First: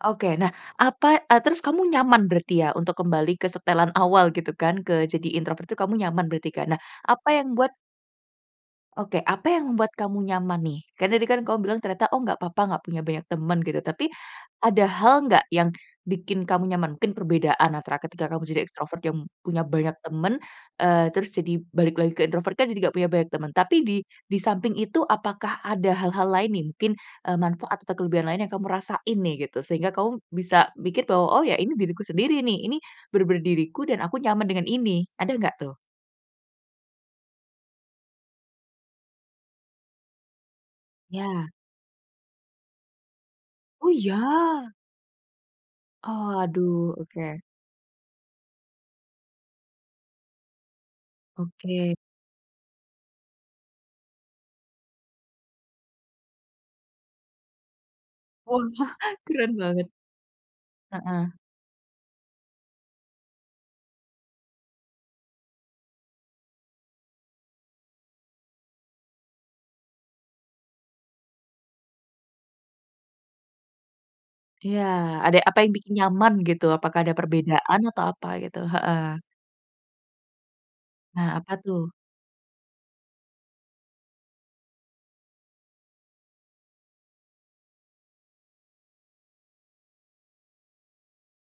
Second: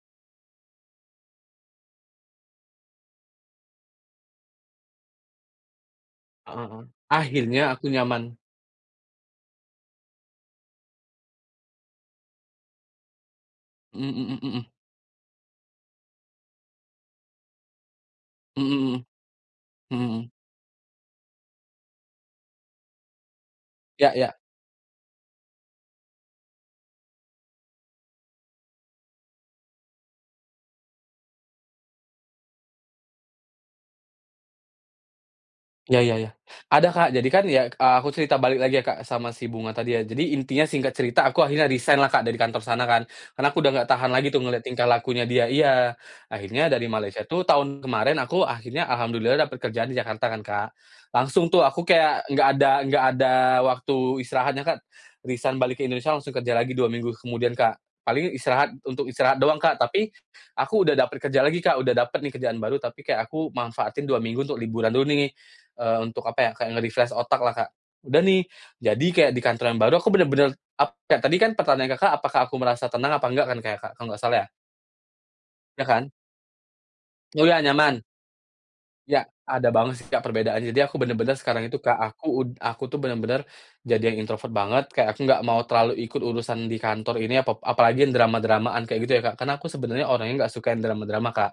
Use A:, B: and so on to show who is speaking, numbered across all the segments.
A: Oke, nah apa eee, terus kamu nyaman berarti ya untuk kembali ke setelan awal gitu kan, ke jadi introvert itu kamu nyaman berarti
B: Heeh
A: kan? Nah
B: heeh,
A: apa yang
B: akhirnya
A: membuat
B: aku nyaman.
A: Oke, apa yang membuat kamu nyaman nih? Kan tadi kan kamu bilang ternyata oh nggak apa-apa nggak punya banyak temen gitu tapi,
B: Mhm mhm mhm.
A: ada hal nggak yang bikin kamu nyaman? Mungkin perbedaan antara ketika kamu jadi
B: Mhm
A: extrovert
B: mhm.
A: yang punya banyak
B: Mhm mhm.
A: temen, eee, terus jadi balik lagi ke introvert kan jadi nggak punya banyak temen tapi di
B: Ya ya.
A: di samping itu apakah ada hal-hal lain nih mungkin, eee, manfaat atau kelebihan lain yang kamu rasain nih gitu, sehingga kamu bisa mikir bahwa oh ya ini diriku sendiri nih ini, bener-bener diriku dan aku nyaman dengan ini, ada nggak tuh?
B: Iya iya iya. Ada Kak jadi kan ya, eee, aku cerita balik lagi ya Kak sama si Bunga tadi ya jadi intinya singkat cerita aku
A: Ya.
B: akhirnya resign lah Kak dari kantor sana kan, karena aku udah
A: Oh
B: nggak tahan lagi tuh ngeliat
A: ya?
B: tingkah lakunya dia iya akhirnya dari
A: Aduh
B: Malaysia itu
A: oke.
B: tahun kemarin aku akhirnya alhamdulillah dapat kerjaan di Jakarta kan, Kak. Langsung tuh aku
A: Oke.
B: kayak enggak ada enggak ada waktu istirahatnya Kak. Resign balik ke Indonesia langsung kerja lagi 2 minggu kemudian Kak, paling
A: Wah!
B: istirahat untuk istirahat doang
A: Keren
B: Kak
A: banget.
B: tapi, aku udah dapet
A: Heeh.
B: kerja lagi Kak udah dapet nih kerjaan baru tapi kayak aku manfaatin 2 minggu untuk liburan dulu nih, eee, untuk apa ya, kayak nge-refresh otak lah Kak. Udah nih, jadi kayak di kantor yang baru aku bener-bener ap kayak tadi kan pertanyaan Kakak apakah aku merasa tenang apa enggak kan kayak kak kalau nggak salah ya.
A: Iya ada apa yang
B: Iya
A: bikin
B: kan.
A: nyaman gitu apakah ada
B: Oh iya
A: perbedaan
B: nyaman.
A: atau apa gitu heeh.
B: Ya, ada banget sih Kak perbedaannya jadi aku
A: Nah
B: bener-bener
A: apa
B: sekarang itu
A: tuh?
B: Kak aku ud aku tuh bener-bener, jadi yang introvert banget kayak aku nggak mau terlalu ikut urusan di kantor ini apa apalagi drama-dramaan kayak gitu ya Kak karena aku sebenarnya orangnya nggak suka drama-drama Kak.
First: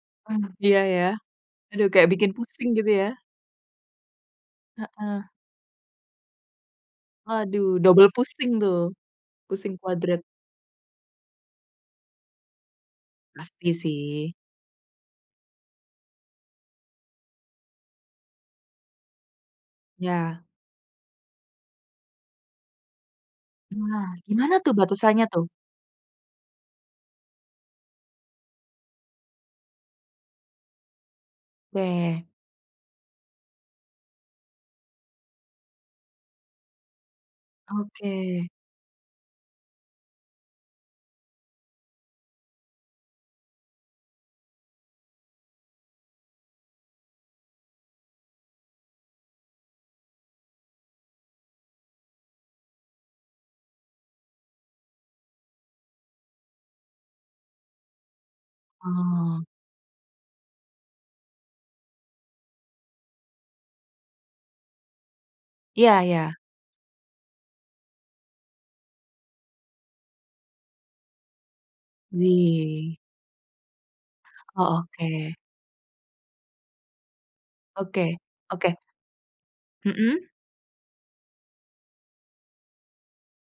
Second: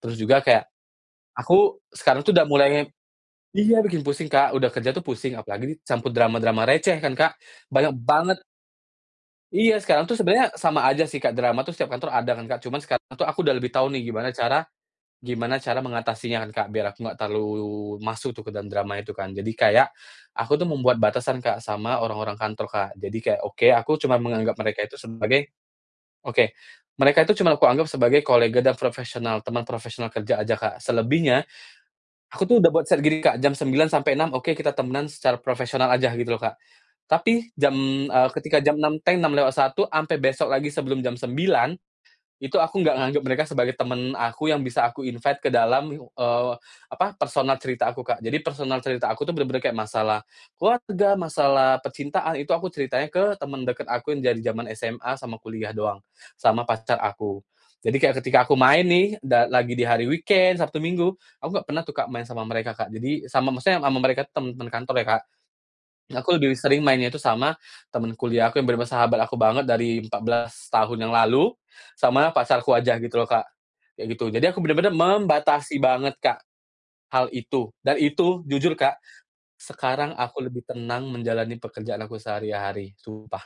B: Terus juga
A: Mmm,
B: kayak,
A: iya iya,
B: aku
A: aduh kayak
B: sekarang
A: bikin
B: tuh udah mulai
A: pusing gitu ya?
B: iya bikin pusing Kak udah kerja tuh
A: Heeh.
B: pusing apalagi dicampur drama-drama receh kan Kak.
A: Aduh
B: Banyak
A: double
B: banget.
A: pusing tuh. Pusing
B: Iya sekarang tuh
A: kuadrat.
B: sebenernya sama aja sih Kak drama tuh setiap kantor ada kan Kak, cuman sekarang aku udah
A: Pasti
B: lebih tahu nih gimana
A: sih.
B: cara gimana cara mengatasinya kan Kak biar aku nggak terlalu masuk tuh ke dalam drama itu kan jadi kayak,
A: Iya.
B: aku tuh membuat batasan Kak sama orang-orang kantor Kak jadi kayak oke aku
A: Nah
B: cuma
A: gimana
B: menganggap
A: tuh
B: mereka itu
A: batasannya tuh?
B: sebagai oke, mereka itu cuma aku anggap sebagai kolega dan profesional teman profesional kerja aja Kak selebihnya,
A: Oke.
B: aku tuh udah buat ser gini Kak, jam 9.00 sampai 6.00 oke kita temenan secara profesional aja gitu loh Kak. Tapi jam, eee,
A: Oke.
B: ketika jam 6.00 teng lewat 6.01 sampai besok lagi sebelum jam 9.00, itu aku nggak nganggap mereka sebagai temen aku yang bisa aku invite ke dalam, eee, apa, personal cerita aku Kak jadi personal cerita aku tuh bener-bener kayak masalah, keluarga, masalah percintaan itu aku ceritanya ke temen deket aku yang dari zaman SMA sama kuliah doang, sama pacar aku. Jadi kayak ketika aku main nih
A: Oh.
B: da lagi di hari weekend, Sabtu Minggu, aku nggak pernah tuh Kak main sama mereka Kak jadi sama maksudnya sama mereka temen-temen kantor ya Kak.
A: Iya iya.
B: Aku lebih sering mainnya itu sama, temen kuliah aku yang bener-bener sahabat aku banget dari 14 tahun yang lalu, sama pacarku
A: Wih.
B: aja gitu loh Kak. Kayak gitu jadi aku
A: Oh
B: bener-bener
A: oke.
B: membatasi banget Kak, hal itu. Dan
A: Oke,
B: itu jujur
A: oke.
B: Kak, sekarang
A: Mhm.
B: aku lebih tenang menjalani pekerjaan aku sehari-hari sumpah.